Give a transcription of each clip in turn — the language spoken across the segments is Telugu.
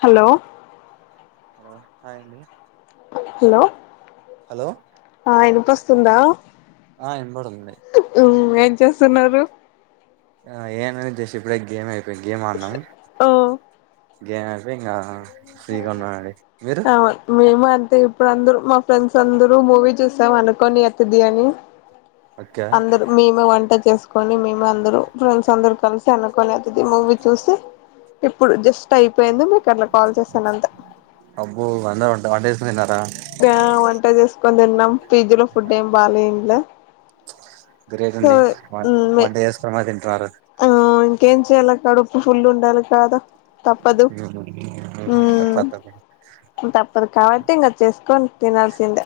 హలో హలో హాయ్ అండి హలో హలో ఆ ఇనిపిస్తుందా ఆ వినబడుతుంది మ్మ్ ఏం చేస్తున్నారు ఆ ఏన అ్యష ఇపుడుగ్ గ ఏంయతుతే ఇ గే మాన్నాం ఓ గేమ్ అయిపో ఇంకా ఫ్రీగా ఉన్నా అండి అ మేము అంత్ అయితే ఇప్పుడు అందరు మా ఫ్రెండ్స్ అందరు మూవీ చూసాం అనుకోని అతిది అని ఓకే అందరు మేమే వంట చేస్ కని మేము అందరూ ఫ్రెండ్స్ అందరు కలిసి అనుకొని అవుతుంది మూవీ చూస్తే ఇప్పుడు జస్ట్ అయిపోయింది మీకు అట్లా కాల్ చేసాను అంతే అబ్బో అందరూ దాటేస్ పోయినరా ఆ వంట చేసుకొని తిన్నాం పిజ్జ్ లో ఫుడ్ ఏం బాగాలేంలే గ్రేట్ అండి వన్ డే ఇయర్స్ క్రమా తింటున్నారు ఏం చేయాల కడపు ఫుల్లు ఉండాలి కాద తప్పదు తప్ప తప్ప మ్మ్ తప్పదు కాబట్టి ఇంగా చేసుకొని తినారుసింద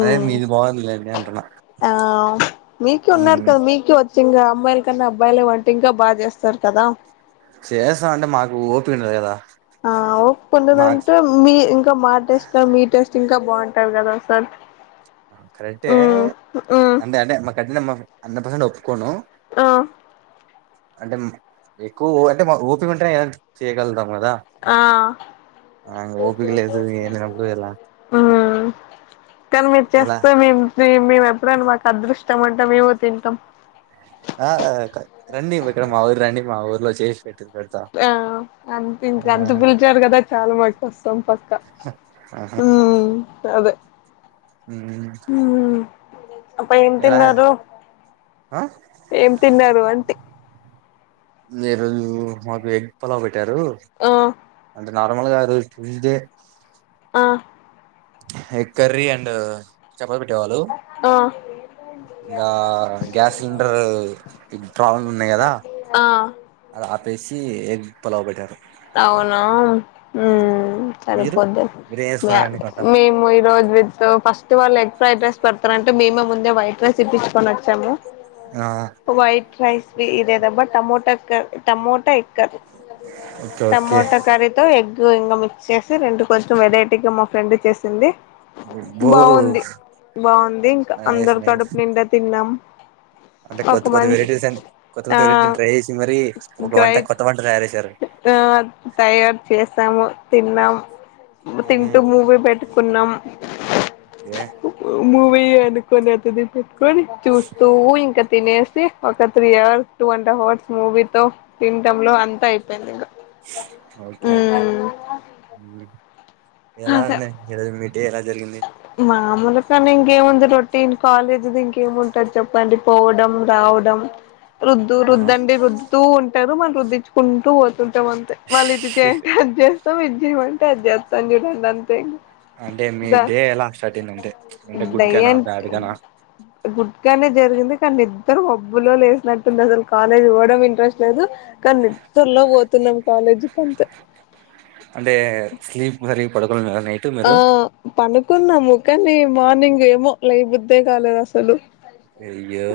అదే మీది బాగుందిలేండి అంటున్నా ఆ మీకు ఉన్నారు కదా మీకు వ ముఖ్యంగా అమ్మాయిల కన్నా అబ్బాయి వంట ఇంకా బాగా చేస్తారు కదా చేసాం అంటే మాకు ఓపక లేదా ఆ కొండదంటే మీ ఇంకా మా టేస్ కా మీ టేస్ట్ ఇంకా బాగుంటారు కదా అసలు కరెక్టే ఉమ్ అంటే మా కట్ట అన్న పర్సెంట్ కొను ఆ అంటే ఎక్కువ అంటే ఓపిక ఉంటేనే చేయగలరు ఆ ఓపిక లేదు ఏం లేనప్పుడు ఎలా మ్మ్ కనిమి ఎలా చేస్తా మేం [inaudible] ఎప్పుడని మాకు అదృష్ట ఇ మంటాం ఏవ త ఇంకామ్ ఆ రండి విక్ర మా ఊరు రండి మా ఊర్లో చేసి పెట్టి పెడతా ఆ అంతించ ఆ అంత పిలిచారు కదా చాలా మకు వస్తాం పక్కా ఆహా మ్మ్ అదే మ్మ్ అ ఏం ఎలా తిన్నారు ఆ ఏం తిన్నారు అంతే అ రోజు మీకు మాకు ఎగ్ పలావ్ పెట్ట పెట్టారు ఆ అందు నర్మల్ కాదు ట్యూస్డే ఆ ఎగ్ కర్రీ అండ్ చెప్పబెట్టేవాళ్ళు ఆ ఇంకా గ్యాస్ సిలిండర్ ప్రాబ్లమ్ ఉన్నాయి కదా ఆ అది ఆపేసి ఎగ్ పలావ్ పెట్టారు అవునా ఉమ్ మీరు సరిపోద్ద మీరేం చేసుకున్నారండి వంట మేము ఈ రోజు విత్ ఫస్ట్ వాళ్ళు ఎగ్ ఫ్రైడ్ రైస్ పెడతారంటే మేమే ముందే వైట్ రైస్ ఇప్పించుకొని వచ్చాము ఆ వయిట్ రైస్ ఇదేదబా టమోటా ఎక్ tomato egg curry okay okay tomato curry తో ఎగ్ ఇంకా మిక్స్ చేసి రెండు కొంచెం వెరైటీగా మా ఫ్రెండ్ చేసింది బో బాగుంది బాగుంది ఇంకా నైస్ అందరు నైస్ కడుపు నిండా తిన్నాం అంటే కొత్త ఒక కొత్త మంచి వెరైటీస్ అ కొత్త కొత్త వెరైటీ ఆ ట్రై చేసి మరి ఒక వంట గ్రైట్ కొత్త వంట తయారు చేశారు ఆ తయారు చేశాము తిన్నాము తింటు మ్మ్. మూవీ పెట్టు కున్నాం ఎ మూవీ అనుకున్నట్టు దిపు చూస్తూ ఇంకా తినేస్తే ఒక three hours two and half hours movie తో తింటంతో అంతా అయి పోయింది ఇంకా ఓకే ఓకే అమ్ అదే ఎలాన్న [unintelligible] తే ఎలా జరిగింది మామూలు కాని ఇంకేముంది రొటీన్ కాలేజీది ఇంకేముంటంది చెప్పండి పోవడం రావడం రుద్దు ఆహా రుద్ద్దండి రుద్దు తూ ఉండ టారు మనం రుద్దించుకుంటూ వచ్చ కుంటాం అంతే మళ్ళీ ఇది చేయంటిడి అది ఇది చెయిమంటే అది చేతా అని చెప్పాడు అంతే ఇకా అంటే మీ డే ఎలా స్టార్ట్ అయింది అంటే అంటే గుడ్ గానా బ్యాడ్ గానా గుడ్గానే జరిగింది. కానీ ఇద్దరు ఒబ్బులో లేసినట్టుంది అసలు కాలేజ్ పోవడం ఇంట్రెస్ట్ లేదు. కానీ నిద్రలో పోతున్నాం కాలేజీకి అంతే అంటే స్లీప్ సరిగా పడుకోలేదా నైట్ ఆ మీరు పడుకున్నాము కని ఈ మార్నింగ్ ఏమో లేల బుద్ధే కాలేదు అసలు అయ్యో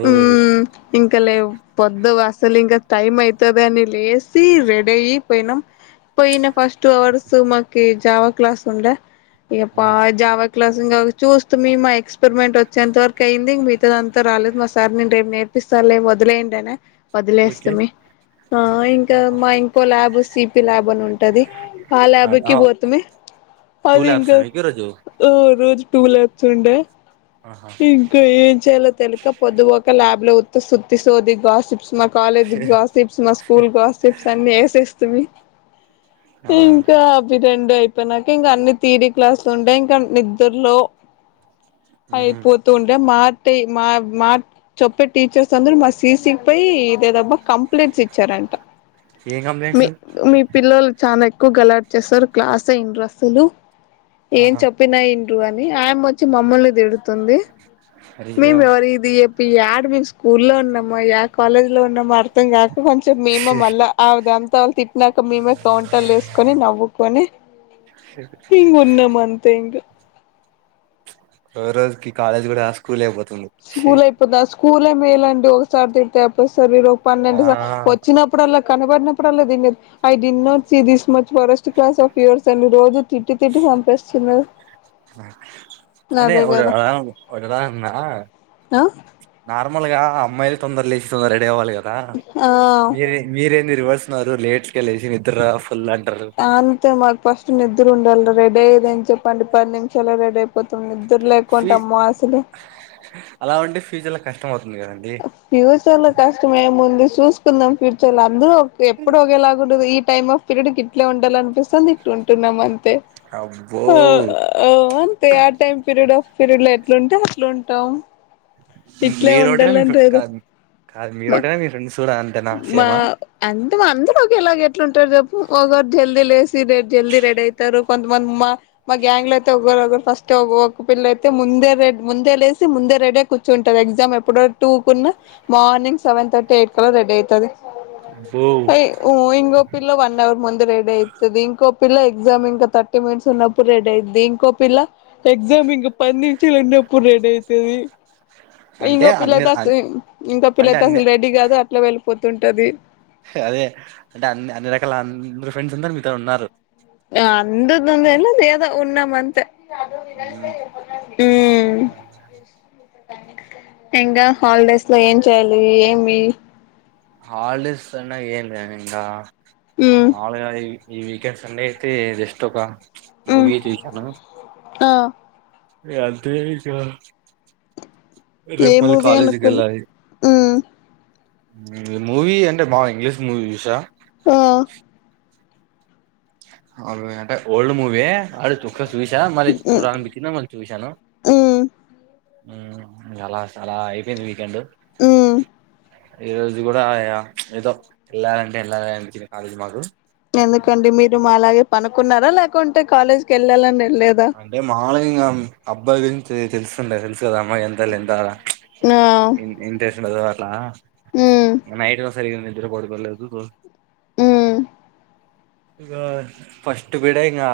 ఇంక లే పొద్దు అసలు ఇంకా టైం అయితదని లేసి రెడీ అయి పోయినాం. పోయిన ఫస్ట్ టూ అవర్స్ మాకి జావా క్లాస్ ఉండ్ ఇగ ప మ్మ్. జావక్ క్లాస్ ఇంగ చూస్త మీ మా ఎక్స్పెరిమెంట్ వచ్చేంత వరక్ క్ అయింది. మిగతాదంతా రాలేదు మా సార్ నేను నేర్పిస్తాలే వొలయండి అనే ఓకే వదిలేస్తమి. ఆ ఇంకా మా ఇంకో ల్యాబ్ సి. పి ల్యాబ్ అని ఉంటది. ఆ ల్యాబ్కి ఆహా. పోతుమి టూ అదింగ ల్యాబ్సా మీకు ఈరోజు ఉహ్ రోజు టూ ల్యాబ్స్ ఉండే ఆహా ఇంక ఏం చేయాలో తెలిక పొద్దుపోక ల్యాబ్ లో ఉత్త సుత్తి సోది గాస్ మా కాలేజ్ కాస్ప్స్, మా స్కూల్ కాస్ప్స్ అన్ని వేసేస్టిమి ఆ ఇంకా అబి రెండు అయిపోయినాక ఇంగా అన్ని టీడీ క్లాస్లు ఉంటాయి ఇంకా నిద్రలో మ్మ్. అయిపోతుంటే మట్ మా మా చెప్పే టీచర్స్ అందరుూ మా సీ. సీ పై ఇదేదబ్బా కంప్లీంట్స్ ఇచ్చారంట. ఏం మీ కంప్లైంట్స్ మీ పిల్లలు చాలా ఎక్కువ గలాడ్ చేేస్తారు క్లాస్ ఇంట్రస్లు ఏం ఆహా చెప్పినా ఇంన్ రు అని ఆయమ్మ వచ్చి మమల్ని తిడుత్ తుంది అయ్యో మేమివరి ఇది చెప్ ఇ డు మేము స్కూ లో ఉన్నామా య కాలేజ్ లో ఉన్నామో అర్ త్తం కాక కొంచెం మేమే మళ్ళా అ దాంతా వాళ్ళు తిట్టినాాక. మేమే కౌంటర్లు వేసుకొని నవ్వుకొని ఇంగా ఉన్నాము అంతే ఇంగా ఓ రోజుకి కాలేజ్ కూడా ఆ స్కూల్ ఎయిపో స్కూల్ అయిపోదా స్కూలే మేలండి ఒకసారి తిడ్తే ఒకసారే [unintelligible] ఆ పన్నెండు సార్ వచ్చినప్పుడు అలా కనబడినప్పుడల్ల లేదు దీన్ని నొంచి దీని this worst class of yours అని రోజు తిట్టి తిట్టి చంపేస్తున్నారు అంటే అదే కదా ఒగ దా ఉన్న హ నార్మల్ గా అమ్మాయిలు తొందర లేచి తొందరగా రెడీ అవ్వాలి కదా ఆ ఆ మీరే మీరేం నేర్పిస్తారు నరు లేట్ గా లేచి నిద్ర ఫుల్ అంటారు అంతే మాకు ఫస్ట్ నిద్ర ఉండాల రెడే అదని చెప్పండి అని పది నిమి అలా రెడీ అయిపోతున్న సర్లే ఫీ కొంటమ్మ అసలు పిజి లో కస్టమర్ ప్యూచర్ లో కష్టమేముం చూసుకుందాం ఫీచర్లో అందు ఎప్పుడు ఒకేలాగా ఉండదు ఈ టైమ్ ఆఫ్ పీరియడ్ క ఇట్లా ఉండాలనిపిస్తుంది ఇట్లా ఉంటున్నానండి అబ్బో ఆ అంతే ఆ టైమ్ పరియడ్ వస్ ఫిరిడ్లో ఎట్లుంటే అట్లుంటాం మీరు రోటి మీ క కాదు మా మీరోటా మీ ఫ్రెండ్స్ కూడా అంతేనా మా సేమా అం మేమంతా ఒకేలాగే ఎట్లుంటారు చెప్పు ఒకరు జల్దీ లేసి రె జల్దీ రెడీ అయితారు కొంతమంది మా మా గ్యాంగ్ లో అయితే ఒకరు ఒకరు ఫస్ట్ తీ ఒకోక పిల్ల అయితే ముందే ముందే లేసి ముందే రెడై కూర్చుంటాది. ఎగ్జామ్ ఎప్పుడో టూ కున్నా మార్నింగ్ సెవెన్ థర్టీ ఎయిట్ కల్ల రెడి అయితాది బో పైవ్ ఓ ఇంగప్ పిల్లవండర్ ముందే వే లేత్తది ఇంకో పిల్ల ఎగ్జామ్ ఇంకా థర్టీ మినిట్స్ ఉన్నప్పుడు రెడీ అయిద్ది ఇంకో పిల్ల ఎగ్జామ్ ఇంక పన్నించిరెన్నప్పుడు రెడీ అయితాది అంటే ఇంగో అన్ని పిల్లయితే అసలు ఇంకో అంటే పిల్లయితే అన్ని అసలు రెడీ కాదు. వెళ్ళిపోతుంటది అదే అంటే అన్ని అన్ని రకాల అందరు ఫ్రెండ్స్ అందరు మీతో ఉన్నారు అందద్ంద ఎది ఉన్నాం అంతే హ్మ్ ఆ ఇంకా హాలిడేస్ లో ఏం చేయాలి ఏమి హల్డీస్ అన్నాగా ఏందీ ఇంగ ఉమ్ మాములగాయి ఈ వీకెండ్ సండే అయితే జస్ట్ ఒక ఉమ్ మూవీ చూసినా ఆ ఇగ అంతే చూసిన ఏ మూవీ అనుకు వెళ్ళాలి ఉమ్ మూవీ అంటే బా ఇంగ్లీష్ మూవీ చూసా ఆ అ అంటే ఓల్డ్ మూవీ అడుతు చూసా మరి చూడాలి అనిపించింది మరీ చూయిసాను ఉమ్ ఉమ్ అలా అయిపోయింది వీకెండ్ ఉమ్ ఈ రోజు కూడా ఏదో వెళ్ళాలంటే వెళ్ళాలా అ కాలేజ మాకు ఎందుకండి మీరు మాలాగే పనుకున్నారా లేకుంటే కాలేజ్కి వెళ్ళాలనీ అంటే మామూలుగా ఇంగ అబ్బాయిలా గురించి తెలుసు తెల్సు కదమ్మా ఎంత ఎంతాల ఆ డదు అట్లా ఉమ్ నైట్ వ సరిగాంది ఇద్దరు పడుకోలేదు రోజు ఉమ్ ఇ ఫస్ట్ పీరియడ్ ఇకా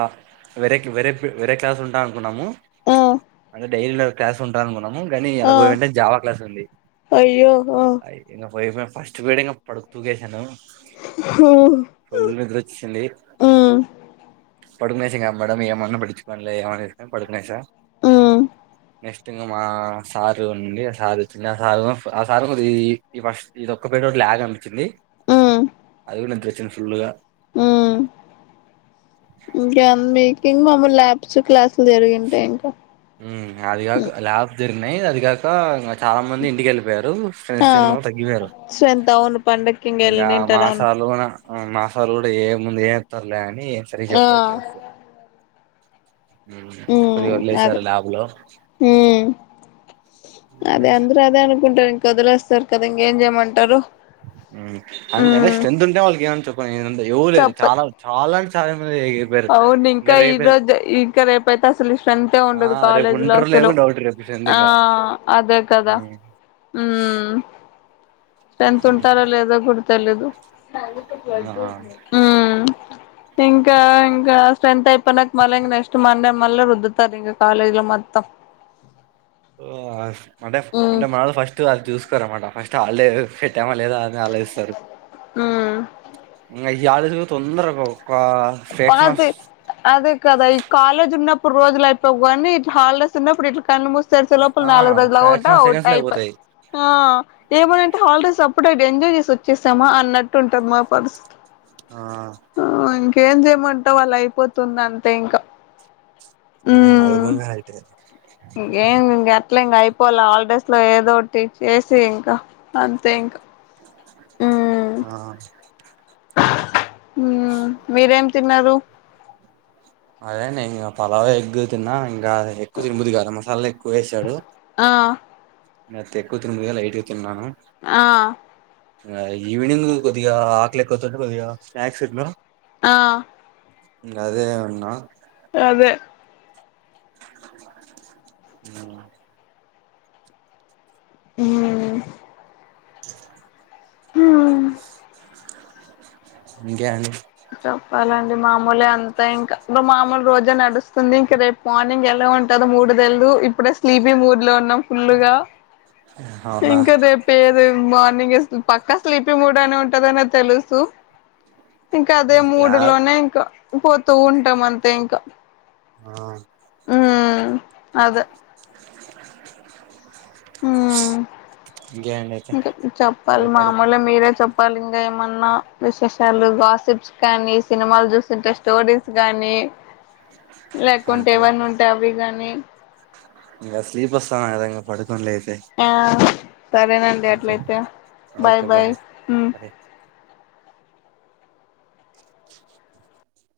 వెరకి వెర వేరే క్లాస్ ఉంటాం అనుకున్నాము ఆ అ డైలీ న క్లాస్ ఉంటాల మ కానీ ఆ ఎనబై గంట జావా క్లాస్ ఉంది అయ్యో ఆ అ పో ఫస్ట్ పోయినంక పడుకు తూగేశాను ఉమ్ ఫుల్ నిద్ర వచ్చింది ఉమ్ పడుకునే సంగ మేడం ఏమన్నా పట్టించుకోలే కలే ఏమని చెప్పని అని పడుకునేశా ఉమ్ అ మా సార్ ఉంది ఆ సార్ వచ్చింది ఆ సార్ ఆ సార్ది ఫస్ట్ ఇది ఒక్క పేట ఒక లాగ్ అనిపచ్చింది ఆ గా ఆ ఇంకేమీ కింగ్ అమ్మ లాబ్ చు క్లాస్ అదిగాక ల్యాబ్ ఉన్నాయి అది కాక చాలా మంది ఇంటికి వెళ్ళిపోయారు ఆ ఫ్రెండ్స్ చాలా మంది తగ్గిపోయారు స్ట్రెంత్ అవును పండక్కి ఇంగ ఇంకా ఎళ్ళింటారు అవును మాసాలు మసాల కూడా ఏం ఏతర్లే [unintelligible] అ సరి ఆ చెప్ప ఎట్లా గో ఉ అదే ల్యాబ్‌లో. ఉ అదే హ్మ్. అందరు అదే అనుకుంటారు కదిలేస్తారు కదా ఇంకేం చేయమంటారు అ అంటే ఉమ్ స్ట్రెంత్ ఉంటే వాళ్ళకి ఏమని చెప్ నేను అంతా ఇవ్వలేదు చెప్ప చాలా చాలా చా అవును ఇంకా ఈరోజు, ఇంకా రేపయితే అసలు స్ట్రెంతే ఆ! ఉండదు, రేపు కాలేజ్ లో ఉంటారో అసలు లేదో డౌట్ రేపు స్ట్రెంత్ ఆ ఇక. అదే కదా హ్మ్. ఉమ్. స్ట్రెంత్ ఉంటారో లేదో కూడ్ తెల్లదు ఆ! ఆ ఇంకా ఇంకా స్ట్రెంత్ అయిపోనక మళ్లంగా నెక్స్ట్ మండే మళ్ళ రుద్దుతారు ఇంగ కాలేజ్ లో మొత్తం ఓ ఆహ్ అంటే అంటే మనల ఫస్ట్ వాళ్ చూసుకు స్తరమాట ఫస్ట్ అల్లే తేమ లేదా అది ఆలోచిస్తారు ఉమ్ ఇ గ్యాసు తొందరగా అవ్ అది అది కదా ఈ కాలేజ్ ఉన్నప్ ఇప్పుడు రోజులు అయిపోయివు కాని, ఇట్లా హాలడస్ ఉన్నప్పుడు ఇట్లా కళ్ళుమూసి తెరిచే లోపల ఆ నాలుగు రోజులు ఫ్రాక్షన్ ఆఫ్ సెకండ్స్ అవుతాం లో అయిపోయి అయిపోతాయి ఆ ఏమంటే హాలిడేస్ అప్పుడు ఎంజాయ్ చేసి వచ్చేసామా అన్నట్టు ఉంటది మా పర్స్ ఆ ఇంక ఏం చేయమంటవ్ అలా అయిపోతుంది అంతే ఇంకా ఉమ్ ఆది కూడా రైటె వాళ హాలిడేస్ లో ఏదోటి చేసి ఇంకా అంతే ఇంకా ఉమ్ ఆ ఉమ్ మీరేం తిన్నారు అదేంలే ఇంకా పలావ ఎగ్గు తిన్నా ఇంకా ఎక్కువ తినబుద్ధి కాలా మసాలా ఎక్కువ వేసాడు ఆ నాకు ఎక్కువ తినబుద్ధి కాలా [unintelligible] తిన్నాను ఆ ఈవినింగ్ కొద్దిగా ఆకలే కొంటే కొద్దిగా స్నాక్స్ ఎట్లా ఆ ఇంగ్ అదే అ అదే అ మ్మ్ మ్మ్ ఇంకేం అండి పాలండి మామూలే అంతే ఇంకా మామూలు రోజే నడుత్ ఇంక రేపు మార్నింగ్ ఎలా ఉంటందో మూడుదల్దు ఇప్పుడే స్లీపీ మూడ్ లో ఉన్నాం ఫుల్గా అవునా ఇంకాదే పేరు మార్నింగ్ పక్కా స్లీపీ మూడ్ అని ఉంటదనేది తెలుసు ఇంకా అదే క్లాస్ మూడులోనే ఇంకా పోతూ ఉంటాం అంతే ఇంకా ఆ మ్మ్ అదే ఇంకే అండి అయితే మ్మ్ కా చెప్పాలి అదే పడు మామూలు మీరే చెప్ ప్పండి ఇంకా ఏమన్నా విశేషాలు గాసిప్స్ కాగానీ సినిమాలు చూసంటే స్టోరీస్ గాని లేకుంటే అంతే ఎవన్న ఉంటే అవి గానీ ఇంగ స్లీప్ వస్తుందగదా ఇంగ పడుకో ఆ సరేనండి ఓకే అట్లయితే బాయ్ బాయ్ మ్మ్